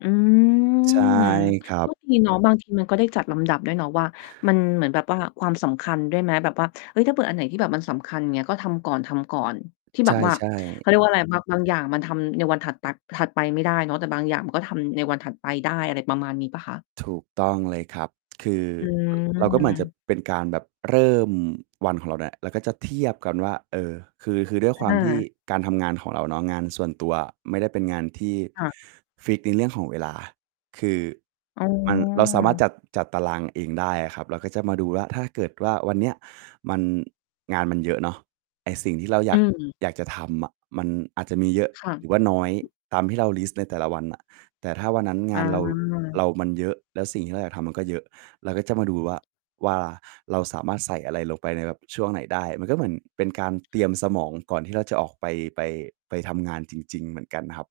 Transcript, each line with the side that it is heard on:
left: อื
right: ใช่
left: อ
right: ครั
left: ก็
right: บ
left: ดีเนาะบางทีมันก็ได้จัดลำดับด้วยเนาะว่า มันเหมือนแบบว่าความสำคัญด้วยไหม แบบว่า เฮ้ย ถ้าเกิดอันไหนที่แบบมันสำคัญอย่างเงี้ย ก็ทำก่อน ๆ ที่
right: ใช
left: แบ
right: ่
left: บว่า เข
right: ๆ
left: าเรียกว่าอะไร บาง บางอย่างมันทำในวันถัด ป ถัดไปไม่ได้เนาะ แต่บางอย่างมันก็ทำในวันถัดไปได้ อะไรประมาณนี้เปล่าคะ?
right: ถูกต้องเลยครับ คือ
left: อื
right: เราก็เหมือนจะ
left: ม
right: เป็นการแบบเริ่มวันของเราเนี่ย เราก็จะเทียบกันว่า เออ คือ คือด้วย
left: อ
right: ความที่
left: ่า
right: การทำงานของเราเนาะ งานส่วนตัวไม่ได้เป็นงานที่
left: ค่ะ
right: ฟิกซ์ในเรื่องของเวลา คือ
left: อ๋
right: มัน เราสามารถจ
left: อ
right: ัด จัดตารางเองได้อะครับ เราก็จะมาดูว่าถ้าเกิดว่าวันเนี้ยมัน งานมันเยอะเนาะ ไอ้สิ่งที่เราอย
left: อื
right: าก
left: ม
right: อยากจะทำอะมันอาจจะมีเยอะ
left: ค่
right: หรือว่า
left: ะ
right: น้อยตามที่เราลิสต์ในแต่ละวันน่ะ แต่ถ้าวันนั้นง
left: อ
right: านเรา เ
left: า
right: รามันเยอะแล้วสิ่งที่เราอยากทำมันก็เยอะ เราก็จะมาดูว่า ว่าเราสามารถใส่อะไรลงไปในแบบช่วงไหนได้ มันก็เหมือนเป็นการเตรียมสมองก่อนที่เราจะออกไป ไป ไปทำงานจริง ๆ เหมือนกันครับ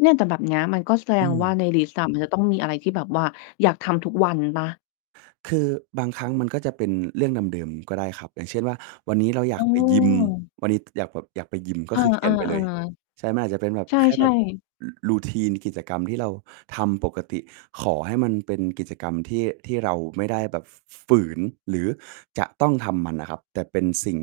left: เนี่ยแต่แบบนี้มันก็แสด
right: อื
left: งว่า
right: ม
left: ในลิสต์อะมันจะต้องมีอะไรที่แบบว่าอยากทำทุกวันเปล่า?
right: คือบางครั้งมันก็จะเป็นเรื่องเดิม ๆ ก็ได้ครับ อย่างเช่นว่า วันนี้เราอย
left: อ
right: า
left: ื
right: กไปยิม
left: ม
right: วันนี้อยากแบบ อยากไปยิมก
left: เ
right: ็
left: ออ
right: คือเขียนไปเลย
left: ๆ
right: ใช่มันอาจจะเป็นแบบ
left: ๆ ใช
right: แค่แบ
left: ่
right: บ
left: ๆ
right: routine กิจกรรมที่เราทำปกติขอให้มันเป็นกิจกรรมที่ ที่เราไม่ได้แบบ ฝ ฝืนหรือจะต้องทำมันนะครับ แต่เป็นสิ่ง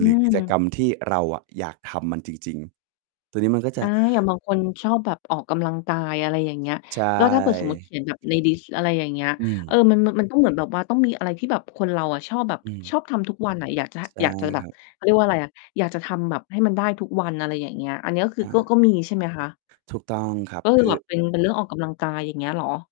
left: อ
right: ห
left: ื
right: รือกิจกร
left: ม
right: รมที่เราอะอยากทำมันจริง ๆ ตัวนี้มันก็จ
left: อ
right: ะ
left: า อย่างบางคนชอบแบบออกกำลังกาย อะไรอย่างเงี้ย
right: ใช
left: ก็ถ้าเกิดสมมุติเข
right: ่
left: ียนแบบในลิสต์ อะไรอย่างเงี้ย
right: อื
left: เอ
right: ม
left: อ มัน มัน มันต้องเหมือนแบบว่าต้องมีอะไรที่แบบคนเราอะชอบแบบ
right: อื
left: ช
right: ม
left: อบทำทุกวันอะ อยากจะ
right: ใช่
left: อยากจะแบ
right: คร
left: บ
right: ับ
left: เขาเรียกว่าอะไรอะ อยากจะทำแบบให้มันได้ทุกวัน อะไรอย่างเงี้ย อันนี้ก็ค
right: อ
left: ือ
right: า
left: ก็ ก็มีใช่ไหมคะ?
right: ถูกต้องครับ
left: ก็ค
right: ค
left: ือ
right: ื
left: แ
right: อ
left: บบเป็น เป็นเรื่องออกกำลังกายอย่างเงี้ยเหรอ?